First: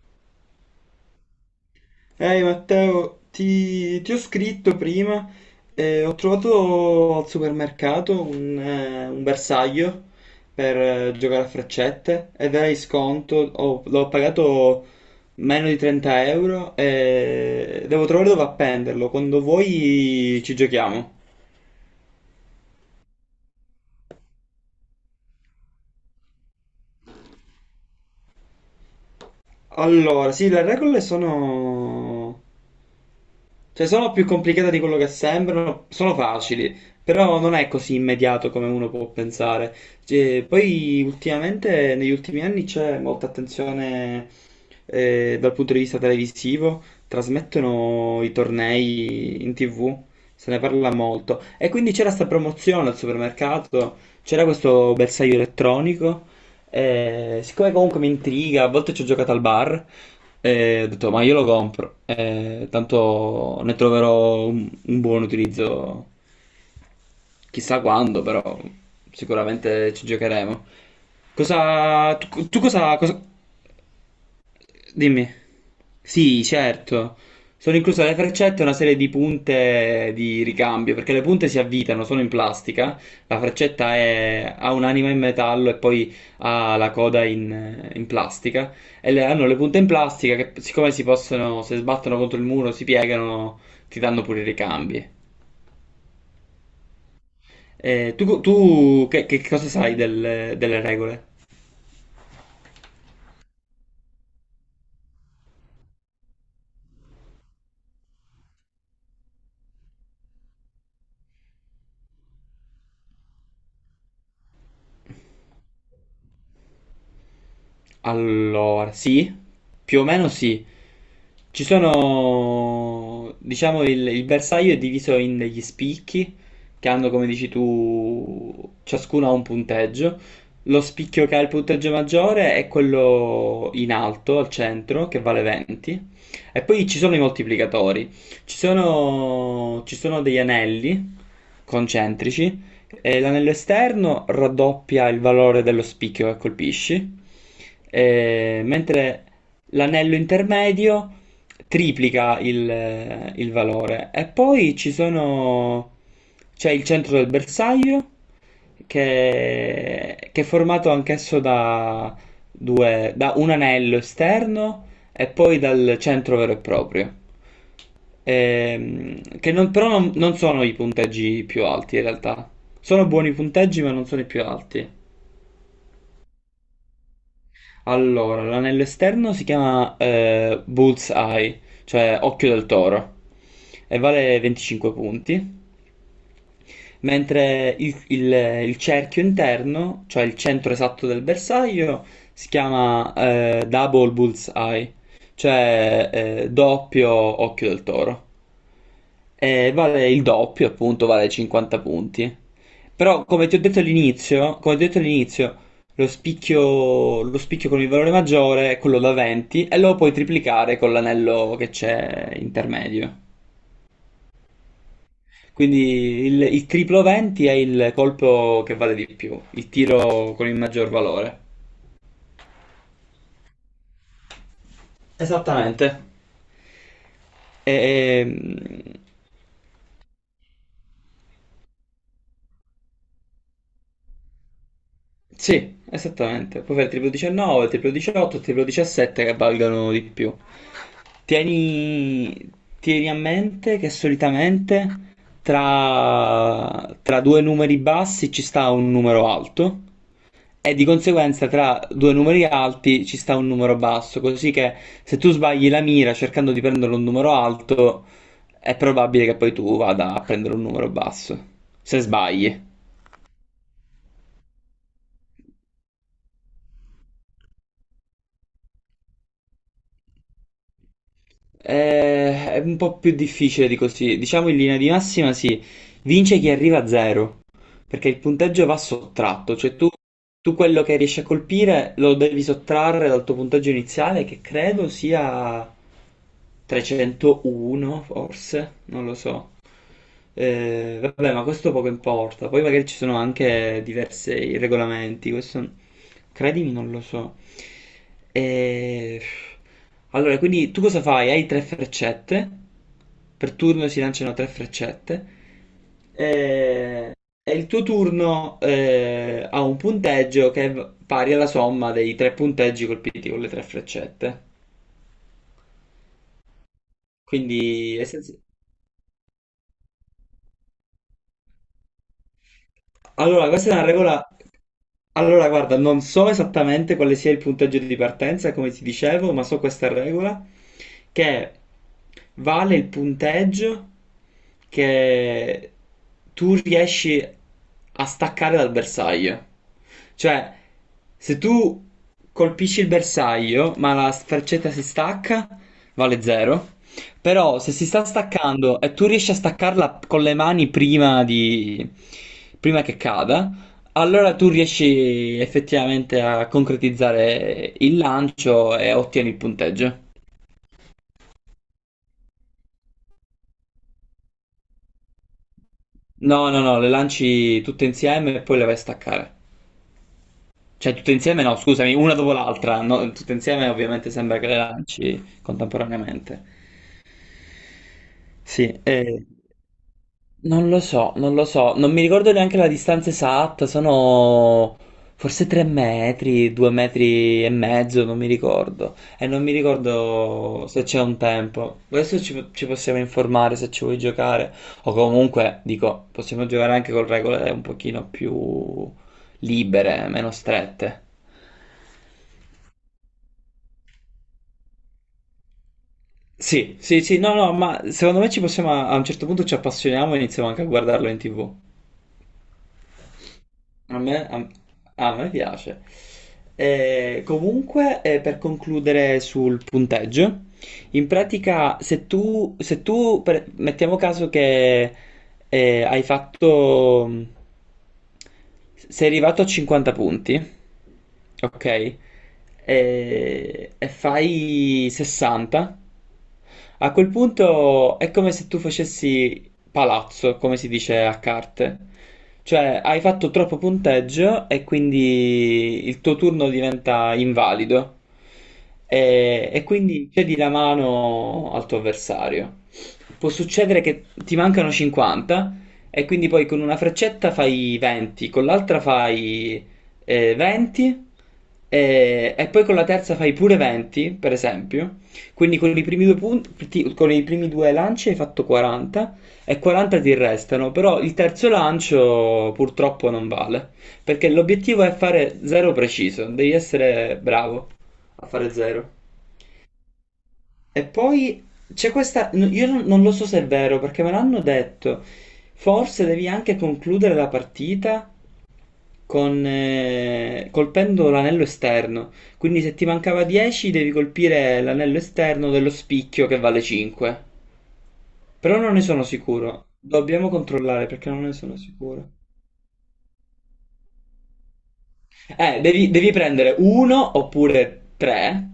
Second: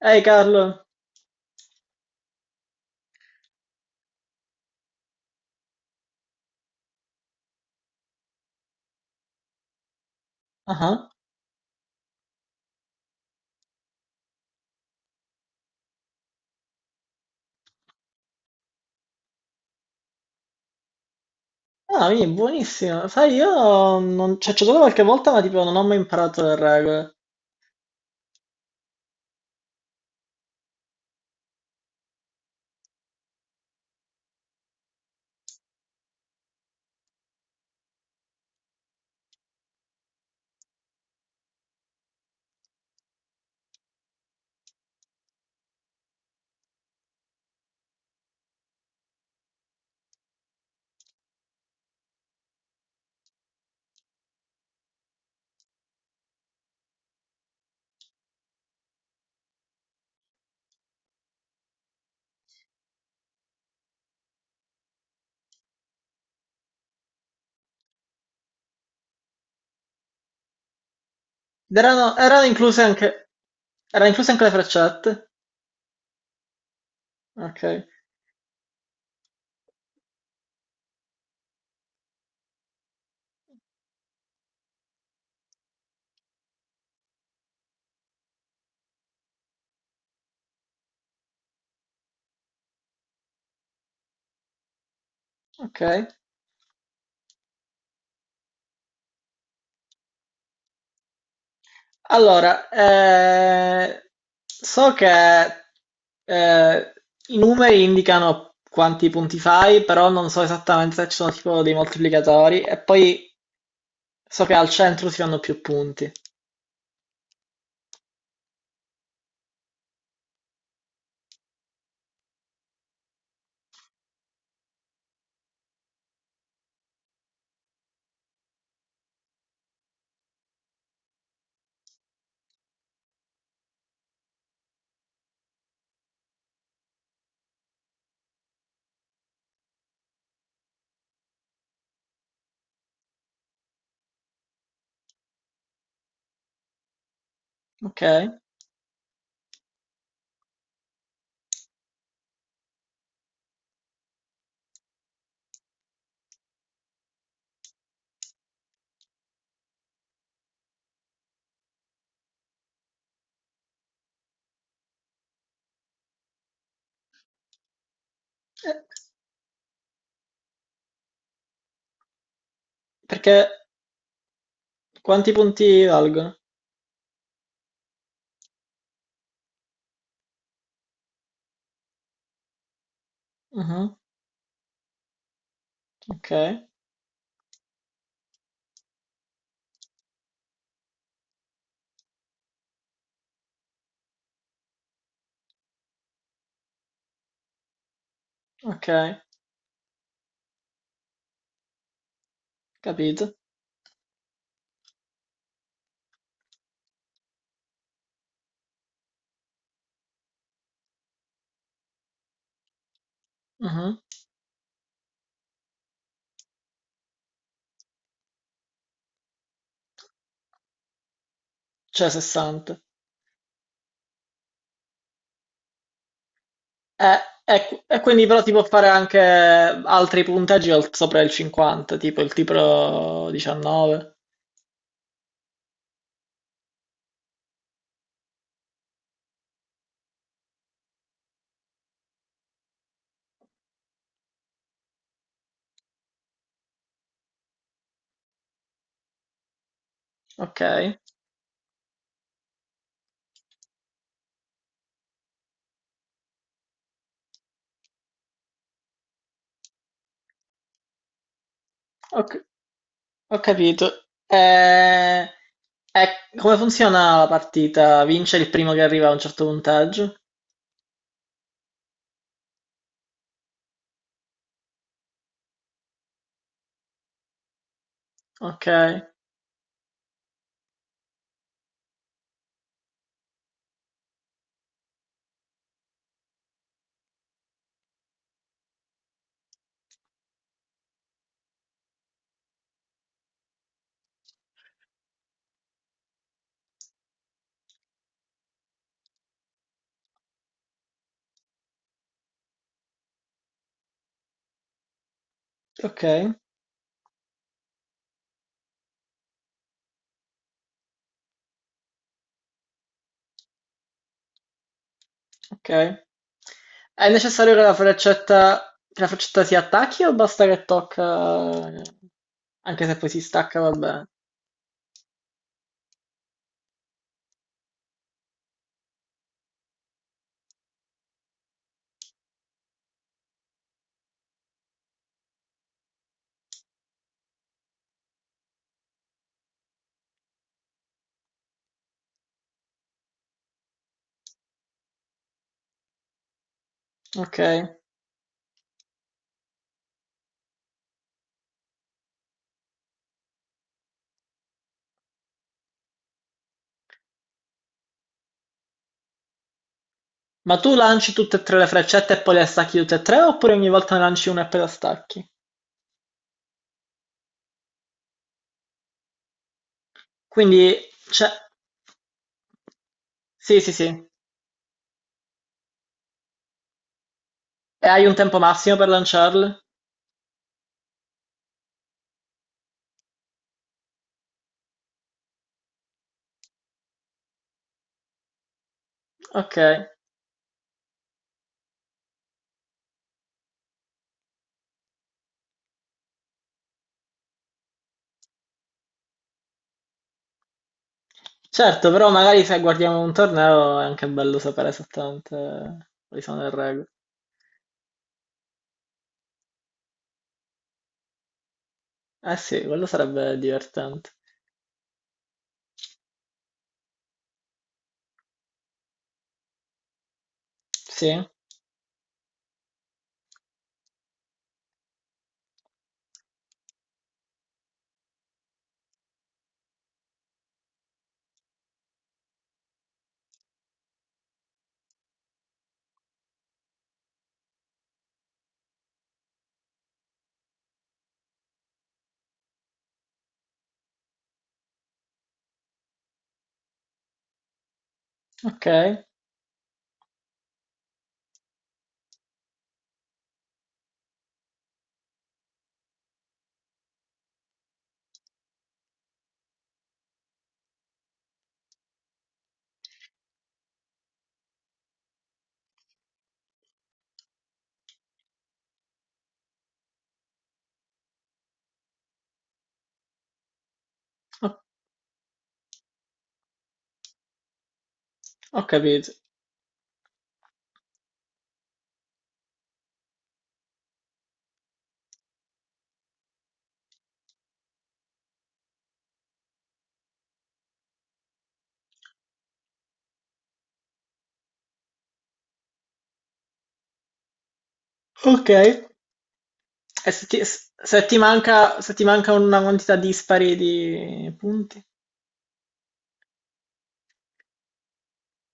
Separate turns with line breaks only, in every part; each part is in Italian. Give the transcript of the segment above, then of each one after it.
Ehi Carlo,
Ehi Matteo, ti ho scritto prima, ho trovato al supermercato un bersaglio
ah,
per
ah,
giocare a freccette ed era in sconto, l'ho pagato meno di 30 euro e devo trovare dove appenderlo, quando vuoi ci giochiamo.
ah, quindi buonissimo. Sai, io non... cioè, ci ho giocato qualche volta, ma tipo non ho mai imparato le regole.
Allora, sì, le regole sono cioè, sono più complicate di quello che sembrano, sono facili, però non è così immediato come uno può pensare. Cioè, poi ultimamente, negli ultimi anni c'è molta attenzione dal punto di vista televisivo, trasmettono i tornei in TV, se ne parla molto. E quindi c'era sta promozione al supermercato, c'era questo bersaglio elettronico, siccome comunque mi intriga, a volte ci ho giocato al bar, ho detto ma io lo compro, tanto ne troverò un buon utilizzo, chissà quando, però sicuramente ci giocheremo.
Ed erano,
Cosa,
erano
tu
incluse
cosa,
anche... Erano incluse anche le freccette?
dimmi. Sì, certo.
Ok,
Sono incluse le freccette e una serie di punte di ricambio, perché le punte si avvitano, sono in plastica, la freccetta ha un'anima in metallo e poi ha la coda in plastica, e hanno le punte in plastica che siccome si possono, se sbattono contro il muro, si piegano, ti danno pure i ricambi.
ok.
Tu che, cosa sai delle regole?
Allora, so che eh, i numeri indicano quanti punti fai, però non so esattamente se ci sono tipo dei moltiplicatori. E poi so che al centro si fanno più punti.
Allora, sì, più o meno sì. Ci sono, diciamo, il bersaglio è diviso in degli spicchi che hanno, come dici tu, ciascuno ha un punteggio. Lo spicchio che ha il punteggio maggiore è quello in alto, al centro, che vale 20. E poi ci sono i moltiplicatori. Ci sono degli anelli concentrici e l'anello esterno raddoppia il valore dello spicchio che colpisci,
Ok,
mentre l'anello intermedio triplica il valore. E poi c'è il centro del bersaglio, che è formato anch'esso da, due, da un anello esterno e poi dal centro vero e proprio. Che non- però non sono i punteggi più alti in realtà. Sono buoni
perché
punteggi, ma non sono i più alti.
quanti punti valgono?
Allora, l'anello esterno si chiama Bullseye, cioè occhio del toro,
Mhm,
e vale 25 punti.
ok.
Mentre il cerchio interno, cioè il centro esatto del bersaglio, si chiama Double Bullseye, cioè doppio occhio del toro.
Ok,
Vale il doppio, appunto, vale 50 punti. Però,
capito.
come ti ho detto all'inizio, lo spicchio con il valore maggiore è quello da 20 e lo puoi triplicare con l'anello che c'è intermedio.
Mhm.
Quindi il triplo 20 è il colpo che vale di più, il tiro con il maggior valore.
Cioè 60.
Esattamente.
E, e quindi però ti può fare
Ehm,
anche altri punteggi al- sopra il 50, tipo 19.
sì, esattamente. Puoi fare triplo 19, triplo 18, triplo 17 che valgano di più. Tieni, tieni a mente che solitamente tra due numeri bassi ci sta un numero alto
Ok,
e di conseguenza tra due numeri alti ci sta un numero basso, così che se tu sbagli la mira cercando di prendere un numero alto è probabile che poi tu vada a prendere un numero basso, se
ho, c-
sbagli.
ho capito. E come funziona la partita? Vince il primo che arriva a un certo punteggio?
È un po' più difficile di così, diciamo in linea di massima sì, vince chi arriva a zero. Perché il
Ok,
punteggio va sottratto, cioè tu quello che riesci a colpire lo devi sottrarre dal tuo punteggio iniziale, che credo sia 301, forse, non lo so. Vabbè, ma questo poco importa. Poi magari ci sono anche diversi regolamenti, questo credimi, non lo so. Eh, Allora, quindi tu cosa fai? Hai tre freccette. Per turno si lanciano tre freccette.
ok,
Eh, e il tuo turno ha un punteggio che è pari alla somma dei tre punteggi colpiti con le tre freccette.
ok. È necessario che la
Quindi essenzi-
freccetta, che la freccetta si attacchi o basta che tocca, anche se poi si
Allora,
stacca,
questa è una
vabbè.
regola. Allora, guarda, non so esattamente quale sia il punteggio di partenza, come ti dicevo, ma so questa regola che vale il punteggio che tu riesci a staccare dal bersaglio. Cioè, se tu colpisci il bersaglio, ma la sferzetta si stacca, vale 0. Però
Okay.
se si sta staccando e tu riesci a staccarla con le mani prima che cada, allora tu riesci effettivamente a concretizzare il lancio e ottieni il punteggio.
Ma tu lanci tutte e 3 le freccette e poi le stacchi tutte e 3 oppure ogni volta ne lanci una e poi la stacchi?
No, no, no, le lanci tutte insieme e poi le vai a staccare.
Quindi
Cioè, tutte
cioè
insieme no, scusami, una dopo l'altra. No, tutte
sì,
insieme
sì, sì.
ovviamente sembra che le lanci contemporaneamente.
E hai un tempo massimo
Sì,
per lanciarle?
non lo so, non lo so, non mi ricordo neanche la distanza esatta, sono forse 3 metri, 2 metri e mezzo, non mi ricordo. E non mi
Okay.
ricordo se c'è un tempo. Adesso ci possiamo informare se ci vuoi giocare. O comunque, dico, possiamo giocare anche con regole un pochino più libere, meno strette.
Certo, però magari se guardiamo un torneo è anche bello sapere esattamente quali sono le
Sì,
regole.
sì, sì, no, no, ma secondo me ci possiamo, a un certo punto ci appassioniamo e iniziamo anche a guardarlo in TV.
Eh sì, quello sarebbe
A
divertente.
me, a, a me piace. Comunque, per concludere sul punteggio, in
Sì,
pratica, se tu mettiamo caso che hai fatto, sei arrivato a 50 punti, ok? E fai 60, a quel punto è come se tu facessi palazzo, come si dice a carte. Cioè, hai fatto troppo punteggio e quindi il tuo turno diventa invalido.
okay,
E quindi cedi la mano al tuo avversario. Può succedere che ti mancano 50 e quindi poi con una freccetta fai 20, con l'altra fai 20 e poi con la terza fai pure 20, per esempio. Quindi con i primi due punti, con i primi due lanci hai fatto 40 e 40 ti restano, però il terzo lancio purtroppo non vale, perché
ho
l'obiettivo è fare zero preciso, devi essere bravo a fare
ho
zero.
capito.
E poi c'è questa, n- io non, non lo so se è vero, perché me l'hanno detto, forse devi anche concludere la partita colpendo l'anello esterno, quindi se ti mancava 10 devi colpire l'anello esterno dello spicchio che vale 5. Però non ne
Okay.
sono sicuro.
E se
Dobbiamo
ti s
controllare
se
perché
ti
non ne
manca
sono
se ti
sicuro.
manca una quantità dispari di punti?
Devi prendere uno oppure tre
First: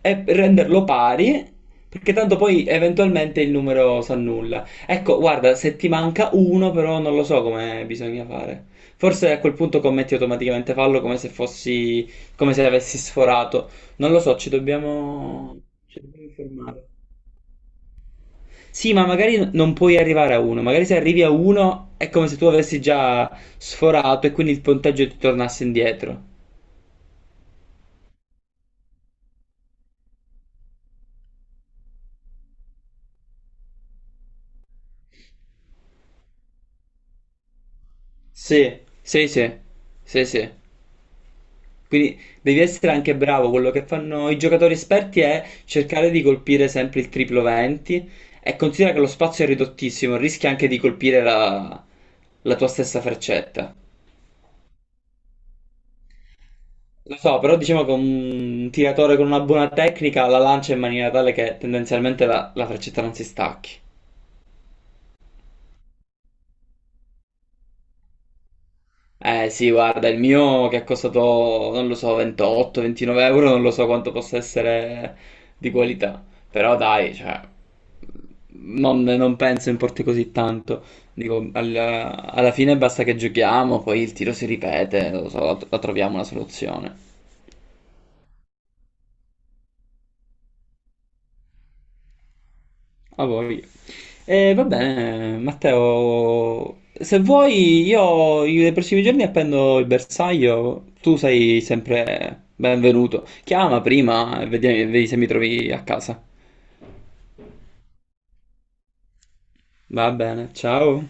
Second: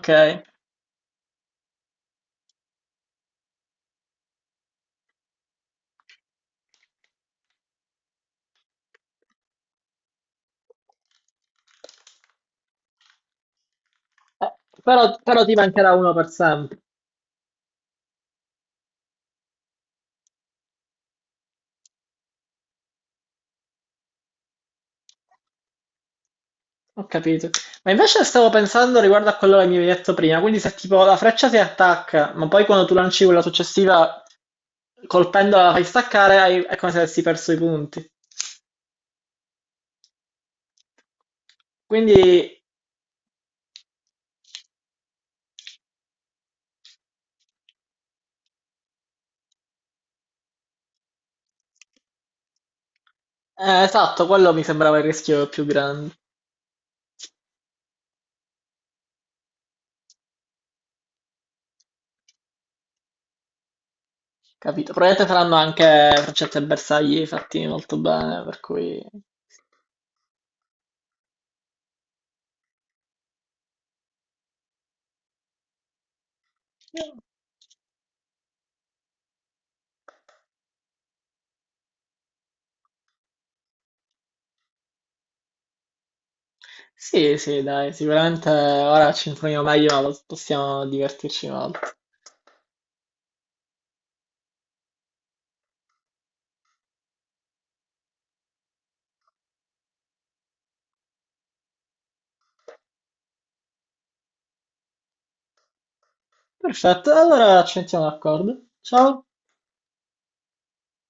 e renderlo pari, perché tanto poi eventualmente il numero si annulla. Ecco, guarda, se ti manca uno, però non lo so come bisogna fare. Forse a quel punto commetti automaticamente fallo come se fossi, come se avessi sforato. Non lo so,
Eh, però, ti mancherà
ci
uno
dobbiamo
per sempre.
informare. Sì, ma magari non puoi arrivare a uno, magari se arrivi a uno è come se tu avessi già sforato e quindi il punteggio ti tornasse indietro.
Ho capito. Ma invece stavo pensando riguardo a quello che mi avevi detto prima. Quindi se tipo la freccia si attacca, ma poi quando tu lanci quella successiva, colpendola la fai staccare, è come se avessi perso i punti.
Sì, sì, sì, sì, sì.
Quindi,
Quindi devi essere anche bravo. Quello che fanno i giocatori esperti è cercare di colpire sempre il triplo 20 e considera che lo spazio è ridottissimo, rischi anche di colpire la tua stessa freccetta.
esatto, quello mi sembrava il rischio più grande.
Lo so, però diciamo che un tiratore con una buona tecnica la lancia in maniera tale che tendenzialmente la freccetta non si stacchi.
Capito? Probabilmente saranno anche freccette e bersagli fatti molto bene, per cui...
Eh sì, guarda, il mio che è costato, non lo so, 28-29 euro, non lo so quanto possa essere di qualità, però dai, cioè, non penso importi così tanto. Dico, alla fine basta che giochiamo, poi il tiro si ripete, non lo so, la troviamo una soluzione.
Sì, sì, dai, sicuramente ora ci informiamo meglio, ma possiamo divertirci molto.
A voi. E va bene, Matteo, se vuoi io nei prossimi giorni appendo il bersaglio, tu sei sempre benvenuto. Chiama prima e vedi se mi trovi a casa.
Perfetto, allora ci mettiamo d'accordo. Ciao.
Va bene, ciao.